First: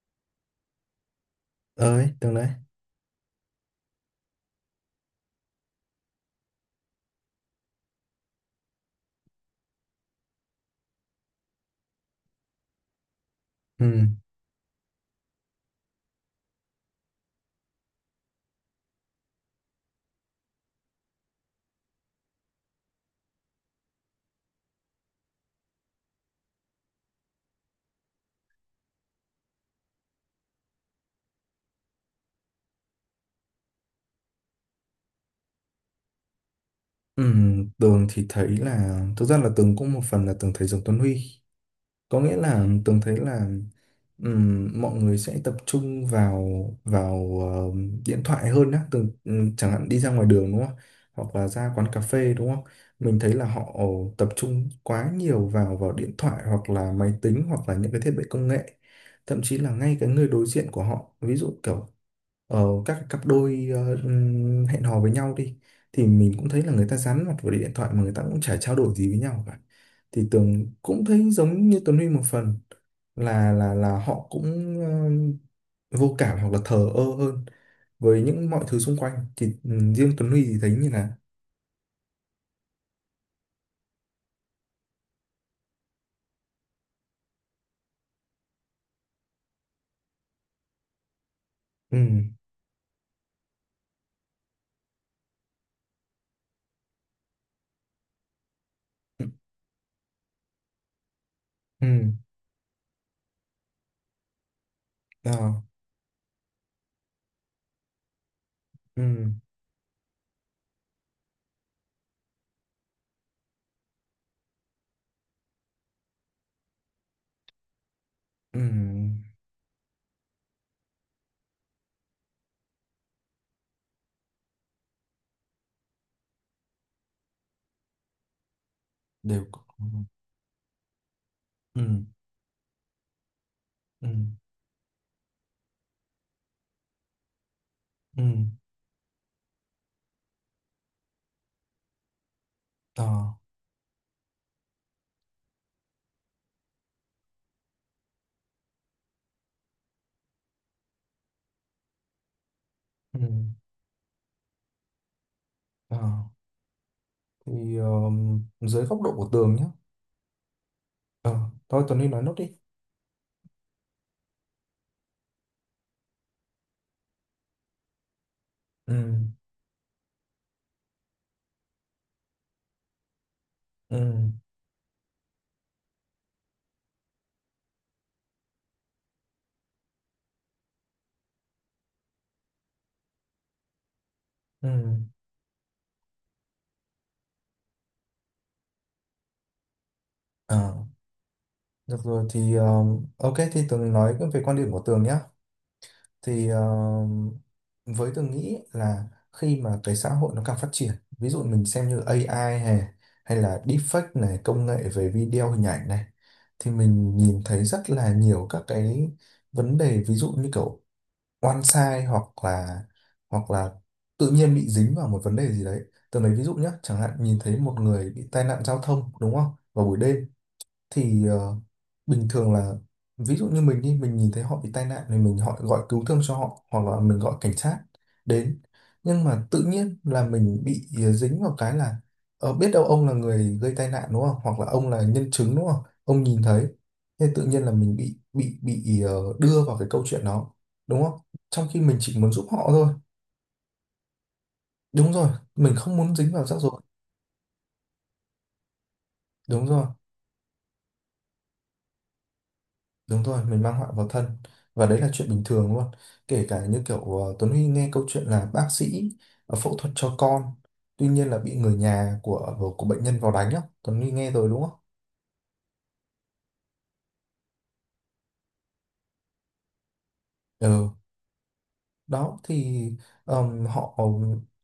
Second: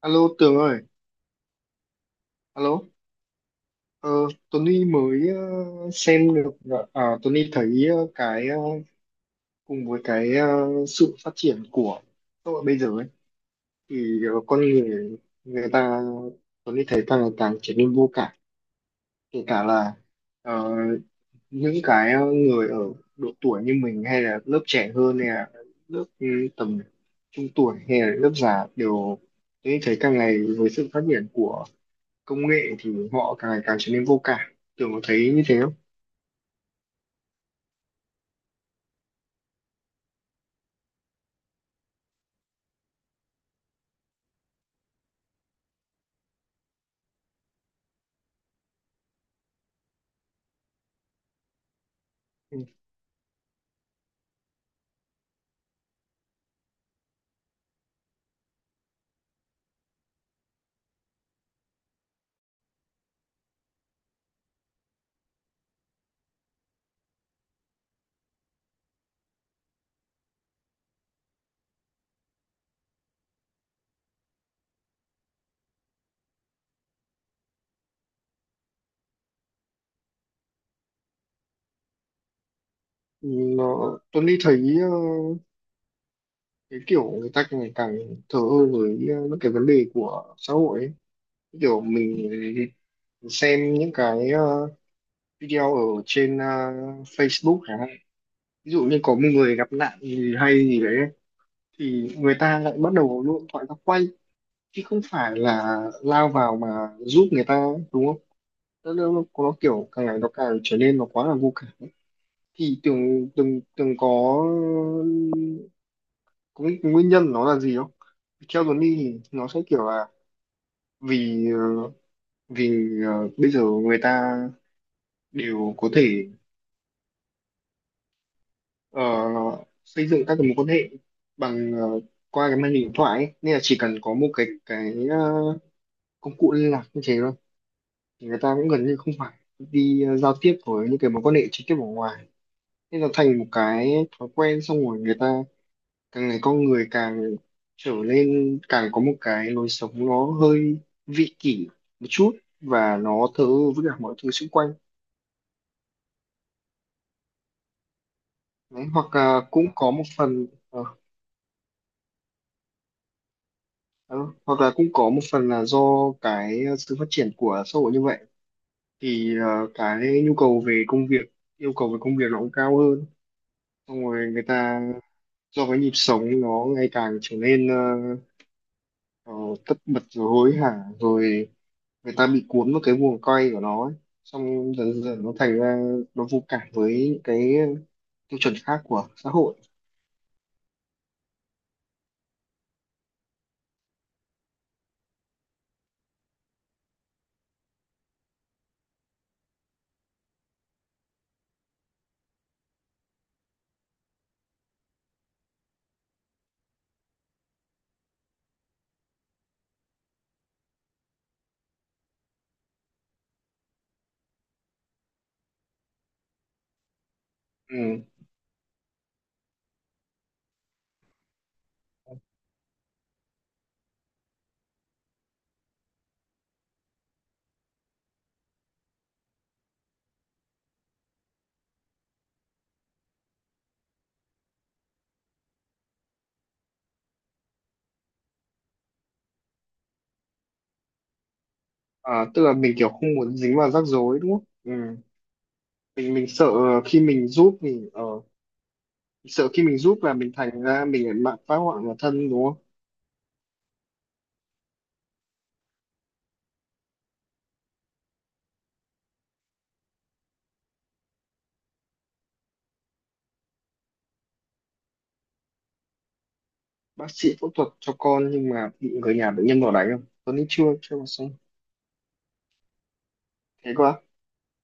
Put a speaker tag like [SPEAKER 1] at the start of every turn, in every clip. [SPEAKER 1] Alo Tường ơi,
[SPEAKER 2] Ơi Tường đấy.
[SPEAKER 1] alo. Ờ, Tony mới xem được, Tony thấy cái cùng với cái sự phát triển của xã hội bây giờ ấy,
[SPEAKER 2] Ừ.
[SPEAKER 1] thì con người người ta Tony thấy càng ngày càng trở nên vô cảm, kể cả là ờ, những cái người ở độ tuổi như mình hay là lớp trẻ hơn hay là lớp tầm trung tuổi hay là lớp già đều Tony thấy càng ngày với sự phát triển của công nghệ thì họ càng ngày càng trở nên vô cảm, kiểu có thấy như thế không?
[SPEAKER 2] Ừ. Tường thì thấy là thực ra là Tường cũng một phần là Tường thấy giống Tuấn Huy, có nghĩa là Tường thấy là mọi người sẽ tập trung vào vào ờ, điện thoại hơn á. Tường chẳng hạn đi ra ngoài đường đúng không? Hoặc là ra quán cà phê đúng không? Mình thấy là họ tập trung quá nhiều vào vào điện thoại hoặc là máy tính hoặc là những cái thiết bị công nghệ, thậm chí là ngay cái người đối diện của họ, ví dụ kiểu các cặp đôi hẹn hò với nhau đi, thì mình cũng thấy là người ta dán mặt vào điện thoại mà người ta cũng chả trao đổi gì với nhau cả. Thì Tường cũng thấy giống như Tuấn Huy một phần, là họ cũng ờ, vô cảm hoặc là thờ ơ hơn với những mọi thứ xung quanh, thì riêng Tuấn Huy thì thấy như là.
[SPEAKER 1] Ừ, Tuấn đi thấy cái kiểu người ta càng ngày càng thờ ơ với những cái vấn đề của xã hội ấy. Kiểu
[SPEAKER 2] Ừ.
[SPEAKER 1] mình xem những cái video ở trên Facebook chẳng hạn, ví dụ như có một
[SPEAKER 2] Ừ.
[SPEAKER 1] người gặp nạn gì hay gì đấy
[SPEAKER 2] Ừ.
[SPEAKER 1] thì người ta lại bắt đầu lộn thoại ra quay chứ không
[SPEAKER 2] Ờ.
[SPEAKER 1] phải là lao vào mà giúp người ta, đúng không? nó, nó, nó
[SPEAKER 2] Ừ.
[SPEAKER 1] nó kiểu càng ngày nó càng trở nên nó quá là vô cảm. Thì tưởng từng từng có cái nguyên nhân nó là gì không? Theo Tuấn đi
[SPEAKER 2] Ừ.
[SPEAKER 1] thì nó sẽ kiểu là vì ờ, vì bây giờ người ta đều có thể ờ,
[SPEAKER 2] Đều có-.
[SPEAKER 1] xây dựng các cái mối quan hệ bằng ờ,
[SPEAKER 2] Ừ.
[SPEAKER 1] qua cái màn hình điện thoại ấy. Nên là chỉ cần
[SPEAKER 2] Ừ.
[SPEAKER 1] có một cái công cụ liên lạc như thế thôi
[SPEAKER 2] Ừ.
[SPEAKER 1] thì người ta cũng gần như không phải đi giao tiếp với những cái mối quan hệ trực tiếp ở ngoài, nên
[SPEAKER 2] Ờ.
[SPEAKER 1] là thành một cái thói quen, xong rồi người ta càng ngày con người càng trở nên càng có một cái lối sống nó hơi vị kỷ một chút và
[SPEAKER 2] Ừ.
[SPEAKER 1] nó thờ ơ với cả mọi thứ xung quanh.
[SPEAKER 2] Ờ. Thì dưới
[SPEAKER 1] Đấy,
[SPEAKER 2] góc độ
[SPEAKER 1] hoặc
[SPEAKER 2] của
[SPEAKER 1] là
[SPEAKER 2] Tường nhé.
[SPEAKER 1] cũng có một phần ờ,
[SPEAKER 2] ờ Thôi Tuấn Huy nói nốt đi.
[SPEAKER 1] Đó, hoặc là cũng có một phần là do cái sự phát triển của xã hội như vậy
[SPEAKER 2] Ừ.
[SPEAKER 1] thì cái nhu cầu về công việc, yêu cầu về công việc nó cũng cao hơn, xong rồi
[SPEAKER 2] Ừ.
[SPEAKER 1] người ta do cái nhịp sống nó ngày càng trở nên ờ, tất bật rồi hối hả, rồi người ta bị cuốn vào cái guồng quay của nó ấy.
[SPEAKER 2] Ừ.
[SPEAKER 1] Xong dần dần nó thành ra nó vô cảm với những cái tiêu chuẩn khác của xã hội.
[SPEAKER 2] Ờ. Được rồi thì ok, thì Tường nói về quan điểm của Tường nhé. Thì với Tường nghĩ là khi mà cái xã hội nó càng phát triển, ví dụ mình xem như AI hay hay là deepfake này, công nghệ về video hình ảnh này, thì mình nhìn thấy rất là nhiều các cái vấn đề, ví dụ như kiểu oan sai hoặc là hoặc là tự nhiên bị dính vào một vấn đề gì đấy. Tường lấy ví dụ nhé, chẳng hạn nhìn thấy một
[SPEAKER 1] Ừ.
[SPEAKER 2] người bị tai nạn giao thông đúng không, vào buổi đêm, thì bình thường là ví dụ như mình đi mình nhìn thấy họ bị tai nạn thì mình họ gọi cứu thương cho họ hoặc là mình gọi cảnh sát đến, nhưng mà tự nhiên là mình bị dính vào cái là biết đâu ông là người gây tai nạn đúng không, hoặc là ông là nhân chứng đúng không, ông nhìn thấy, thế tự nhiên là mình bị đưa vào cái câu chuyện đó, đúng không? Trong khi mình chỉ
[SPEAKER 1] À,
[SPEAKER 2] muốn
[SPEAKER 1] tức
[SPEAKER 2] giúp
[SPEAKER 1] là
[SPEAKER 2] họ
[SPEAKER 1] mình
[SPEAKER 2] thôi.
[SPEAKER 1] kiểu không muốn dính vào rắc rối, đúng không? Ừ.
[SPEAKER 2] Đúng rồi, mình không
[SPEAKER 1] mình
[SPEAKER 2] muốn
[SPEAKER 1] mình
[SPEAKER 2] dính vào
[SPEAKER 1] sợ
[SPEAKER 2] rắc rối.
[SPEAKER 1] khi mình giúp mình ờ, sợ khi
[SPEAKER 2] Đúng
[SPEAKER 1] mình
[SPEAKER 2] rồi.
[SPEAKER 1] giúp là mình thành ra mình lại mạng phá hoại vào thân, đúng không?
[SPEAKER 2] Đúng rồi, mình mang họa vào thân, và đấy là chuyện bình thường luôn. Kể cả như kiểu Tuấn Huy nghe câu chuyện là bác sĩ phẫu thuật cho con, tuy nhiên là bị người nhà của bệnh nhân vào đánh á, Tuấn Huy nghe rồi đúng không?
[SPEAKER 1] Bác sĩ phẫu thuật cho con nhưng mà bị người nhà bệnh nhân bỏ đánh không Tuấn nghĩ chưa,
[SPEAKER 2] Ừ,
[SPEAKER 1] chưa mà xong.
[SPEAKER 2] đó thì
[SPEAKER 1] Thế
[SPEAKER 2] họ.
[SPEAKER 1] quá.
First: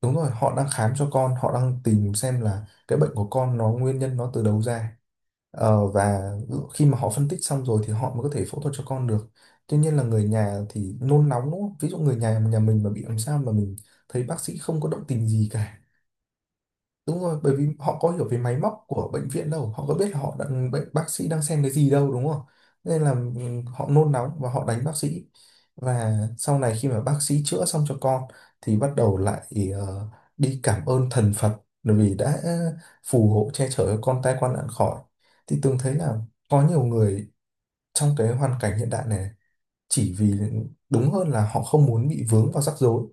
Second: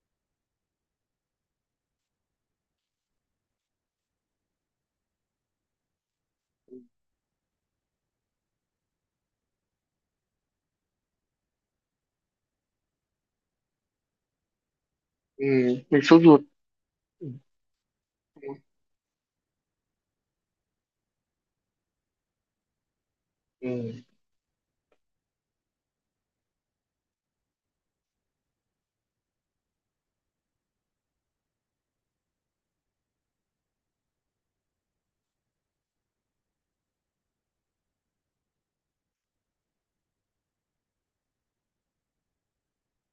[SPEAKER 2] Đúng rồi, họ đang khám cho con, họ đang tìm xem là cái bệnh của con nó nguyên nhân nó từ đâu ra. Ờ, và khi mà họ phân tích xong rồi thì họ mới có thể phẫu thuật cho con được. Tuy nhiên là người nhà thì nôn nóng đúng không? Ví dụ người nhà nhà mình mà bị làm sao mà mình thấy bác sĩ không có động tình
[SPEAKER 1] Ừ,
[SPEAKER 2] gì cả.
[SPEAKER 1] mình sốt ruột.
[SPEAKER 2] Đúng
[SPEAKER 1] Ừ.
[SPEAKER 2] rồi, bởi vì họ có hiểu về máy móc của bệnh viện đâu, họ có biết là họ đang bệnh bác sĩ đang xem cái gì đâu đúng không? Nên là họ
[SPEAKER 1] Ừ.
[SPEAKER 2] nôn nóng và họ đánh bác sĩ. Và sau này khi mà bác sĩ chữa xong cho con thì bắt đầu lại ờ, đi cảm ơn thần Phật, bởi vì đã phù hộ che chở cho con tai qua nạn khỏi. Thì Tường thấy là có nhiều người trong cái hoàn cảnh hiện đại này, chỉ vì đúng hơn là họ không muốn bị vướng vào rắc rối,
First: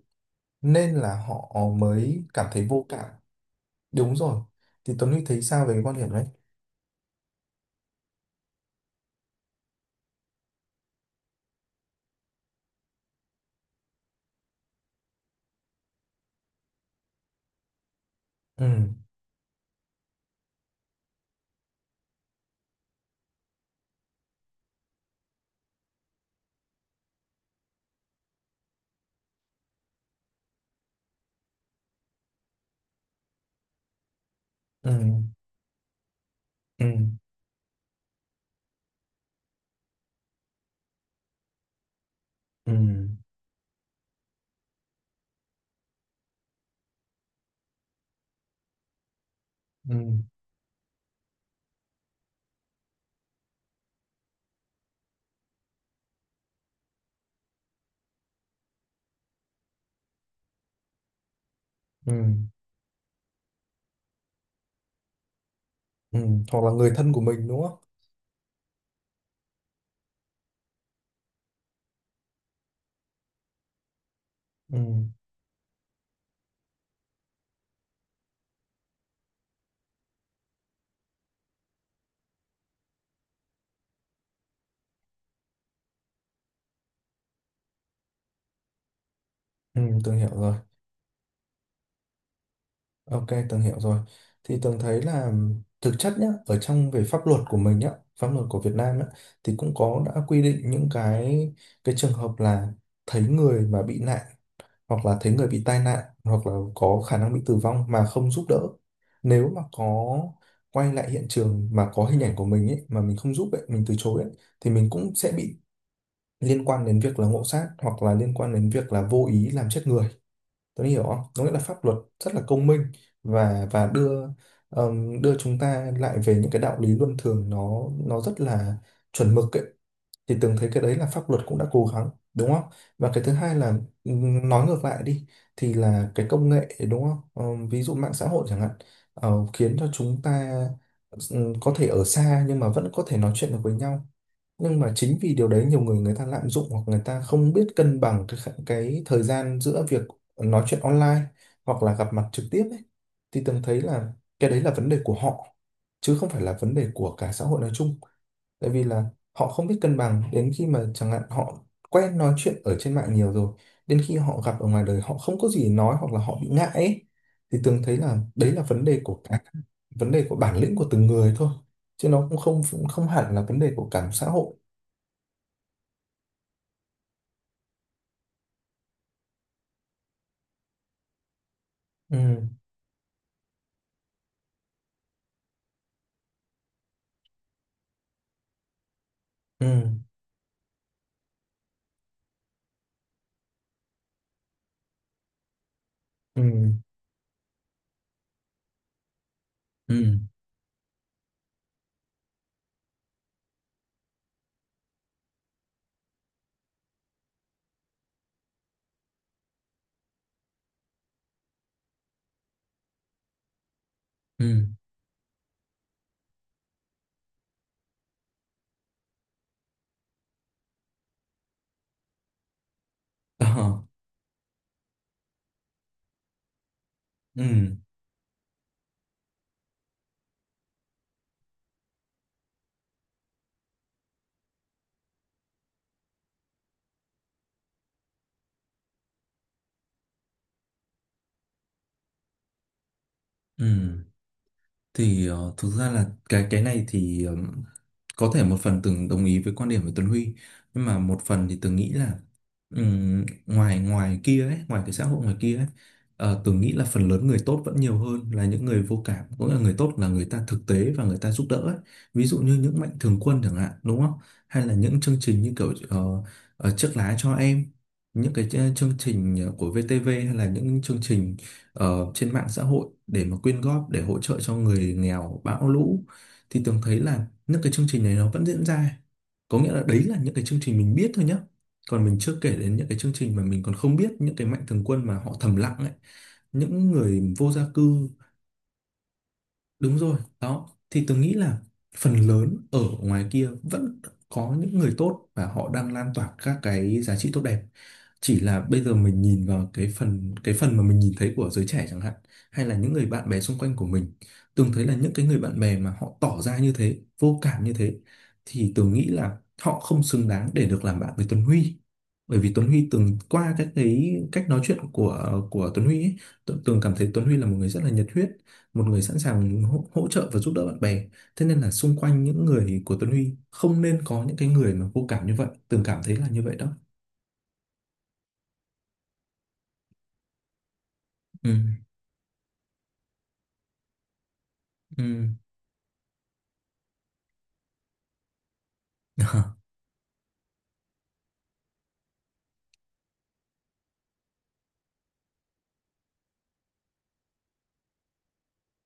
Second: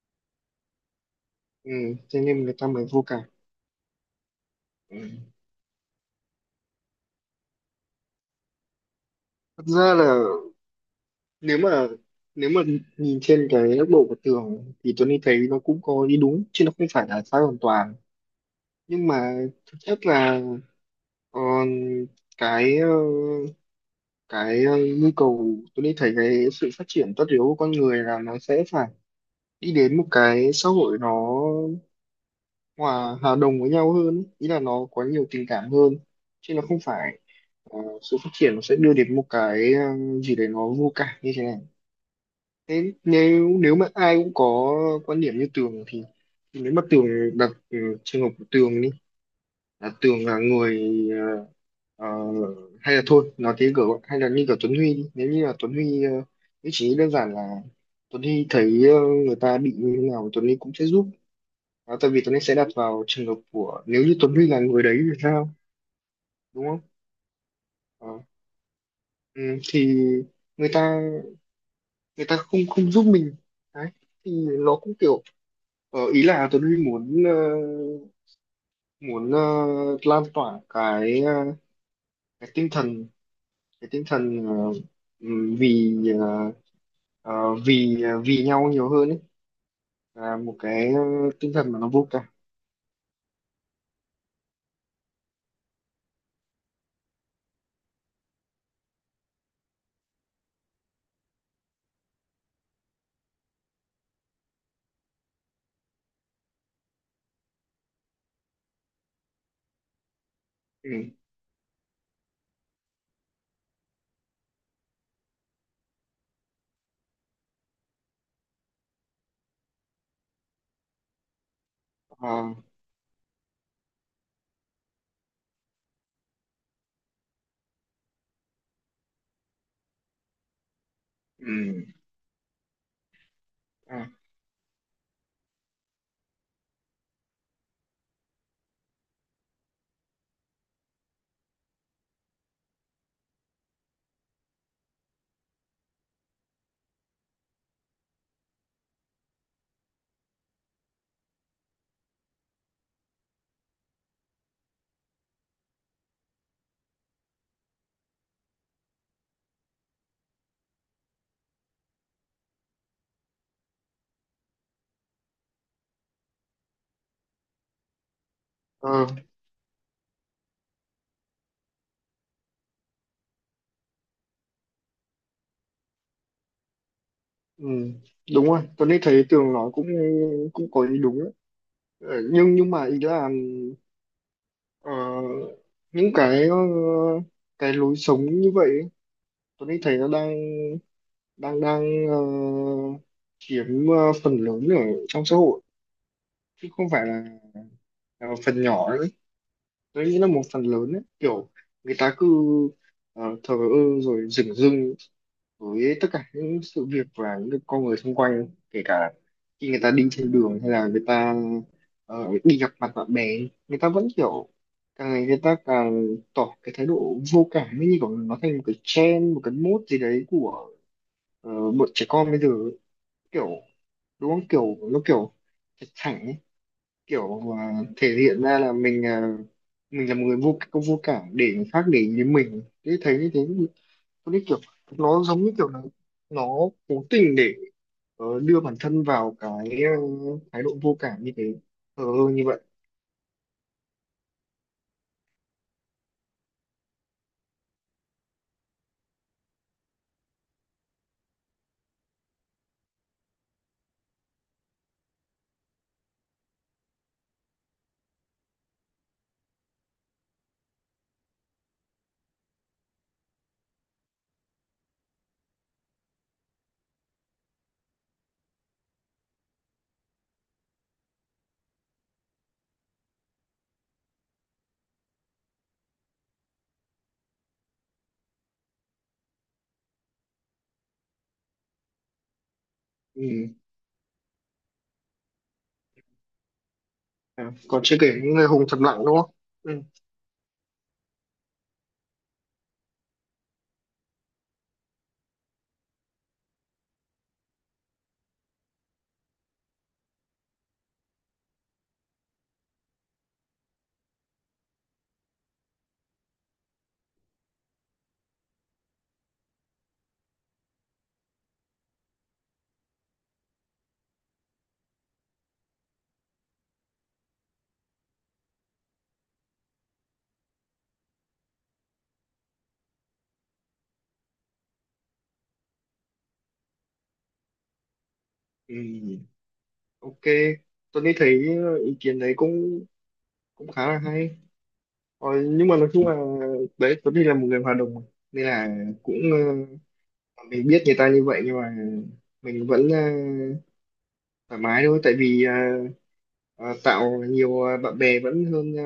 [SPEAKER 2] nên là họ
[SPEAKER 1] Ừ. Thế
[SPEAKER 2] mới
[SPEAKER 1] nên
[SPEAKER 2] cảm
[SPEAKER 1] người
[SPEAKER 2] thấy
[SPEAKER 1] ta mới
[SPEAKER 2] vô
[SPEAKER 1] vô
[SPEAKER 2] cảm.
[SPEAKER 1] cảm.
[SPEAKER 2] Đúng rồi. Thì
[SPEAKER 1] Ừ.
[SPEAKER 2] Tuấn Huy thấy sao về cái quan điểm đấy?
[SPEAKER 1] Thật ra là nếu mà nếu mà nhìn trên cái góc độ của Tường thì Tony thấy nó cũng có ý đúng chứ nó không phải là sai hoàn toàn.
[SPEAKER 2] Ừ.
[SPEAKER 1] Nhưng mà thực chất là ờ, cái ờ, cái nhu cầu, Tony thấy cái sự phát triển tất yếu của con người là nó sẽ phải đi đến một cái xã hội nó hòa hòa đồng với nhau hơn ý. Ý là nó
[SPEAKER 2] Ừ.
[SPEAKER 1] có nhiều tình cảm hơn chứ nó không
[SPEAKER 2] Ừ.
[SPEAKER 1] phải sự phát triển nó sẽ đưa đến một cái gì đấy nó vô cảm như thế này.
[SPEAKER 2] Ừ.
[SPEAKER 1] Thế nếu nếu mà ai cũng có quan điểm như Tường thì nếu mà Tường đặt trường hợp của Tường đi, là
[SPEAKER 2] Ừ.
[SPEAKER 1] Tường là người ờ, ờ, hay là thôi nói thế kiểu, hay là như kiểu Tuấn Huy đi, nếu như là Tuấn Huy cũng chỉ đơn giản là Tuấn Huy thấy người ta bị như thế nào Tuấn Huy cũng sẽ giúp. Đó, tại
[SPEAKER 2] Ừ.
[SPEAKER 1] vì Tuấn Huy sẽ đặt vào trường hợp của, nếu như Tuấn Huy là người đấy thì sao,
[SPEAKER 2] Ừ. Hoặc
[SPEAKER 1] đúng
[SPEAKER 2] là
[SPEAKER 1] không?
[SPEAKER 2] người thân của mình đúng không?
[SPEAKER 1] Ờ, ừ, thì người ta người ta không không giúp mình đấy thì nó
[SPEAKER 2] Ừ.
[SPEAKER 1] cũng kiểu. Ờ, ý là Tuấn Huy muốn lan tỏa cái cái tinh thần cái tinh thần, vì ờ, ờ, ờ, vì nhau nhiều hơn ấy,
[SPEAKER 2] Ừ. Tường hiểu
[SPEAKER 1] là
[SPEAKER 2] rồi.
[SPEAKER 1] một cái tinh thần mà nó vô cảm.
[SPEAKER 2] Ok, Tường hiểu rồi. Thì Tường thấy là thực chất nhá, ở trong về pháp luật của mình nhá, pháp luật của Việt Nam nhá, thì cũng có đã quy định những cái trường hợp là thấy người mà bị nạn hoặc là thấy người bị tai nạn hoặc là có khả năng bị tử vong mà không giúp đỡ, nếu mà có quay
[SPEAKER 1] Ừ.
[SPEAKER 2] lại hiện trường mà có hình ảnh của mình ấy mà mình không giúp ấy mình từ chối ấy, thì mình cũng sẽ bị liên quan đến việc là ngộ sát hoặc là liên quan đến việc là vô ý làm chết người. Tôi hiểu không, có nghĩa là pháp luật rất là
[SPEAKER 1] Ờ,
[SPEAKER 2] công minh, và đưa đưa chúng ta lại về những cái đạo lý luân thường, nó rất là chuẩn mực ấy, thì Tường thấy cái đấy là pháp luật cũng đã
[SPEAKER 1] ừ.
[SPEAKER 2] cố gắng đúng không? Và cái thứ hai là
[SPEAKER 1] À,
[SPEAKER 2] nói ngược lại đi thì là cái công nghệ đúng không? Ờ, ví dụ mạng xã hội chẳng hạn, khiến cho chúng ta có thể ở xa nhưng mà vẫn có thể nói chuyện được với nhau, nhưng mà chính vì điều đấy nhiều người người ta lạm dụng hoặc người ta không biết cân bằng cái cái thời gian giữa việc nói chuyện online hoặc là gặp mặt trực tiếp ấy, thì Tường thấy là cái đấy là vấn đề của họ, chứ không phải là vấn đề của cả xã hội nói chung, tại vì là họ không biết cân bằng đến khi mà chẳng hạn họ quen nói chuyện ở trên mạng nhiều rồi, đến khi họ gặp ở ngoài đời họ không có gì để nói hoặc là họ bị ngại ấy. Thì Tường thấy là đấy là
[SPEAKER 1] ờ,
[SPEAKER 2] vấn đề của bản lĩnh của từng người thôi, chứ nó cũng không hẳn là vấn đề của cả một xã hội.
[SPEAKER 1] ừ. Đúng rồi, Tuấn Huy thấy Tường nói cũng cũng có ý đúng đấy.
[SPEAKER 2] Ừ.
[SPEAKER 1] Ờ, nhưng mà ý là ờ, những cái lối sống như vậy ấy,
[SPEAKER 2] Ừ.
[SPEAKER 1] Tuấn Huy thấy nó đang đang đang ờ, chiếm phần lớn ở trong xã hội
[SPEAKER 2] Ừ.
[SPEAKER 1] chứ không phải là phần nhỏ nữa ấy. Tôi
[SPEAKER 2] Ừ.
[SPEAKER 1] nghĩ là một phần lớn ấy. Kiểu người ta cứ thờ ơ rồi dửng dưng với tất cả những sự việc và những con người xung quanh, kể cả khi người ta đi trên đường hay là người ta đi gặp mặt bạn bè người ta vẫn kiểu
[SPEAKER 2] Ừ.
[SPEAKER 1] càng ngày người ta càng tỏ cái thái độ vô cảm ấy, như kiểu nó thành một cái trend, một cái mốt gì đấy của bọn trẻ con bây giờ ấy.
[SPEAKER 2] Ờ.
[SPEAKER 1] Kiểu đúng không, kiểu nó kiểu thẳng ấy, kiểu à,
[SPEAKER 2] Ừ.
[SPEAKER 1] thể hiện ra là mình à, mình là một người có vô cảm để người khác để ý đến mình thế thấy như thế, có cái kiểu nó giống như kiểu là nó cố tình để đưa bản thân vào cái thái độ vô cảm như thế ờ như vậy.
[SPEAKER 2] Ừ. Thì thực ra là cái này thì có thể một phần từng đồng ý với quan điểm của Tuấn Huy, nhưng mà một phần thì từng nghĩ là ngoài ngoài kia ấy, ngoài cái xã hội ngoài kia ấy, từng nghĩ là phần lớn người tốt vẫn nhiều hơn là những người vô cảm, cũng là người tốt là người ta thực tế và người ta giúp đỡ ấy. Ví dụ như những mạnh thường quân chẳng hạn đúng không? Hay là những chương trình như kiểu chiếc lá cho em, những cái chương trình của VTV hay là những chương trình trên mạng xã hội để mà quyên góp để hỗ trợ cho người nghèo bão lũ, thì Tường thấy là những cái chương trình này nó vẫn diễn ra, có nghĩa là đấy là những cái chương trình mình biết thôi nhá, còn mình chưa kể đến những cái chương trình mà
[SPEAKER 1] Ừ.
[SPEAKER 2] mình còn không biết, những cái mạnh thường quân mà họ thầm lặng ấy, những người
[SPEAKER 1] À,
[SPEAKER 2] vô gia
[SPEAKER 1] còn chưa kể
[SPEAKER 2] cư.
[SPEAKER 1] những người hùng thầm lặng, đúng không? Ừ.
[SPEAKER 2] Đúng rồi, đó. Thì tôi nghĩ là phần lớn ở ngoài kia vẫn có những người tốt và họ đang lan tỏa các cái giá trị tốt đẹp. Chỉ là bây giờ mình nhìn vào cái phần mà mình nhìn thấy của giới trẻ chẳng hạn, hay là những người bạn bè xung quanh của mình, Tường thấy là những cái người bạn bè mà họ tỏ ra như thế, vô cảm như thế, thì Tường nghĩ là họ không xứng đáng để được làm bạn với Tuấn Huy. Bởi vì Tuấn Huy từng qua các cái cách nói chuyện của Tuấn Huy ấy, Tường Tường cảm thấy Tuấn Huy là một người rất là nhiệt huyết, một người sẵn sàng hỗ trợ và giúp đỡ bạn bè, thế nên là xung quanh những người của Tuấn Huy không nên có những cái người mà vô cảm như vậy, Tường cảm thấy là như vậy đó.
[SPEAKER 1] Ừ. Ok, tôi nghĩ thấy
[SPEAKER 2] Ừ.
[SPEAKER 1] ý kiến đấy cũng cũng khá là hay.
[SPEAKER 2] Ừ.
[SPEAKER 1] Ờ, nhưng mà nói chung là đấy, Tuấn thì là một người hòa đồng mà. Nên là cũng mình biết người ta như vậy nhưng mà mình vẫn thoải mái thôi, tại vì ờ, tạo nhiều bạn bè vẫn hơn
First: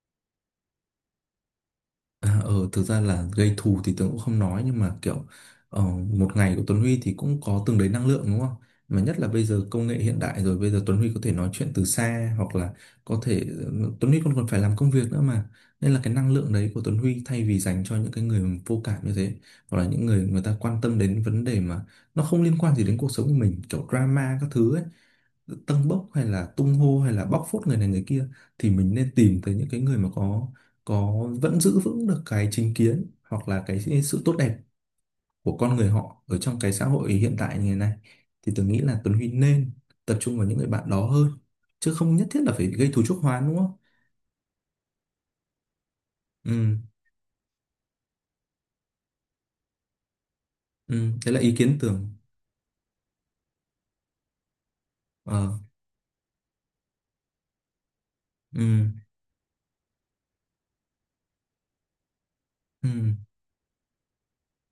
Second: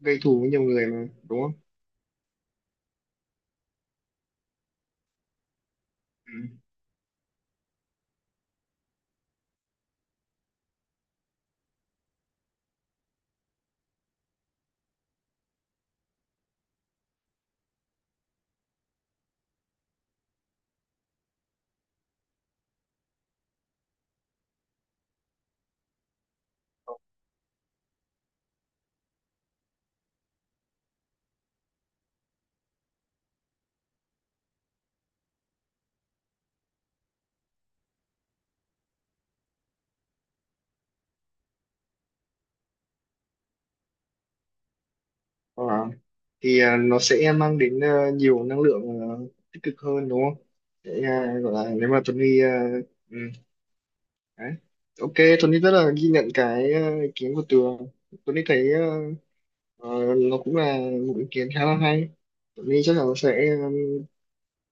[SPEAKER 1] gây thù với nhiều người mà, đúng không?
[SPEAKER 2] À, ừ, thực ra là gây thù thì Tuấn cũng không nói nhưng mà kiểu ờ,
[SPEAKER 1] Ừ.
[SPEAKER 2] một ngày của Tuấn Huy thì cũng có từng đấy năng lượng đúng không? Mà nhất là bây giờ công nghệ hiện đại rồi, bây giờ Tuấn Huy có thể nói chuyện từ xa hoặc là có thể Tuấn Huy còn còn phải làm công việc nữa mà, nên là cái năng lượng đấy của Tuấn Huy thay vì dành cho những cái người vô cảm như thế, hoặc là những người người ta quan tâm đến vấn đề mà nó không liên quan gì đến cuộc sống của mình kiểu drama các thứ ấy, tâng bốc hay là tung hô hay là bóc phốt người này người kia, thì mình nên tìm tới những cái người mà có vẫn giữ vững được cái chính kiến hoặc là cái sự tốt đẹp của con người họ ở trong cái xã hội hiện tại như thế này, thì tôi nghĩ là Tuấn Huy nên tập trung vào những người bạn đó hơn, chứ không nhất thiết là phải gây thù chuốc oán đúng không?
[SPEAKER 1] Ờ, thì
[SPEAKER 2] Ừ.
[SPEAKER 1] nó sẽ mang đến nhiều năng lượng tích cực hơn, đúng không?
[SPEAKER 2] Ừ.
[SPEAKER 1] Sẽ
[SPEAKER 2] Đấy là
[SPEAKER 1] gọi
[SPEAKER 2] ý
[SPEAKER 1] là
[SPEAKER 2] kiến
[SPEAKER 1] nếu mà
[SPEAKER 2] tưởng.
[SPEAKER 1] Tuấn đi ừ, đấy. Ok,
[SPEAKER 2] Ờ.
[SPEAKER 1] Tuấn đi rất là ghi nhận cái ý kiến của Tường. Tuấn đi thấy
[SPEAKER 2] Ừ.
[SPEAKER 1] Ờ, nó cũng là một ý kiến khá là hay. Tụi mình
[SPEAKER 2] Ừ.
[SPEAKER 1] chắc là sẽ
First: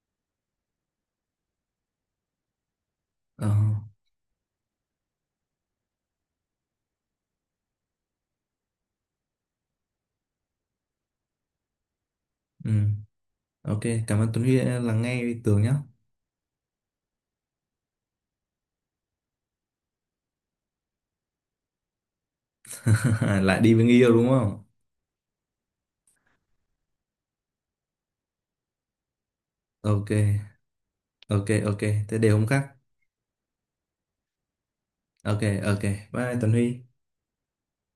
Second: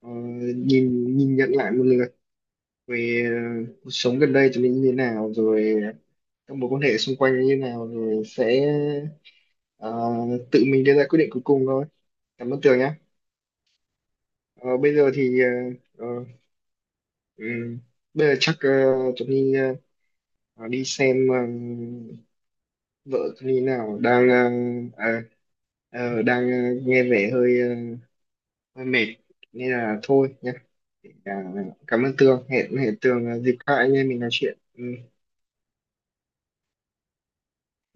[SPEAKER 1] ờ, nhìn nhìn nhận lại một lượt về
[SPEAKER 2] Ờ.
[SPEAKER 1] cuộc sống gần đây tụi mình như thế nào rồi, các mối quan hệ xung quanh như thế nào, rồi sẽ ờ, tự mình đưa ra quyết định cuối cùng thôi. Cảm ơn
[SPEAKER 2] Ừ.
[SPEAKER 1] Tường nhé.
[SPEAKER 2] Ok, cảm ơn Tuấn Huy
[SPEAKER 1] Ờ,
[SPEAKER 2] đã
[SPEAKER 1] bây
[SPEAKER 2] lắng
[SPEAKER 1] giờ
[SPEAKER 2] nghe
[SPEAKER 1] thì ờ,
[SPEAKER 2] Tường nhé.
[SPEAKER 1] ờ, ừm, bây giờ chắc tụi mình đi xem vợ tụi
[SPEAKER 2] Lại
[SPEAKER 1] mình
[SPEAKER 2] đi với người
[SPEAKER 1] nào
[SPEAKER 2] yêu đúng không?
[SPEAKER 1] à, đang nghe vẻ hơi mệt nên là
[SPEAKER 2] Ok.
[SPEAKER 1] thôi nhá. À,
[SPEAKER 2] Ok, ok,
[SPEAKER 1] cảm ơn
[SPEAKER 2] thế để
[SPEAKER 1] Tường,
[SPEAKER 2] hôm khác.
[SPEAKER 1] hẹn hẹn Tường à, dịp khác anh em mình nói chuyện. Ừ.
[SPEAKER 2] Ok, ok, bye Tuấn Huy.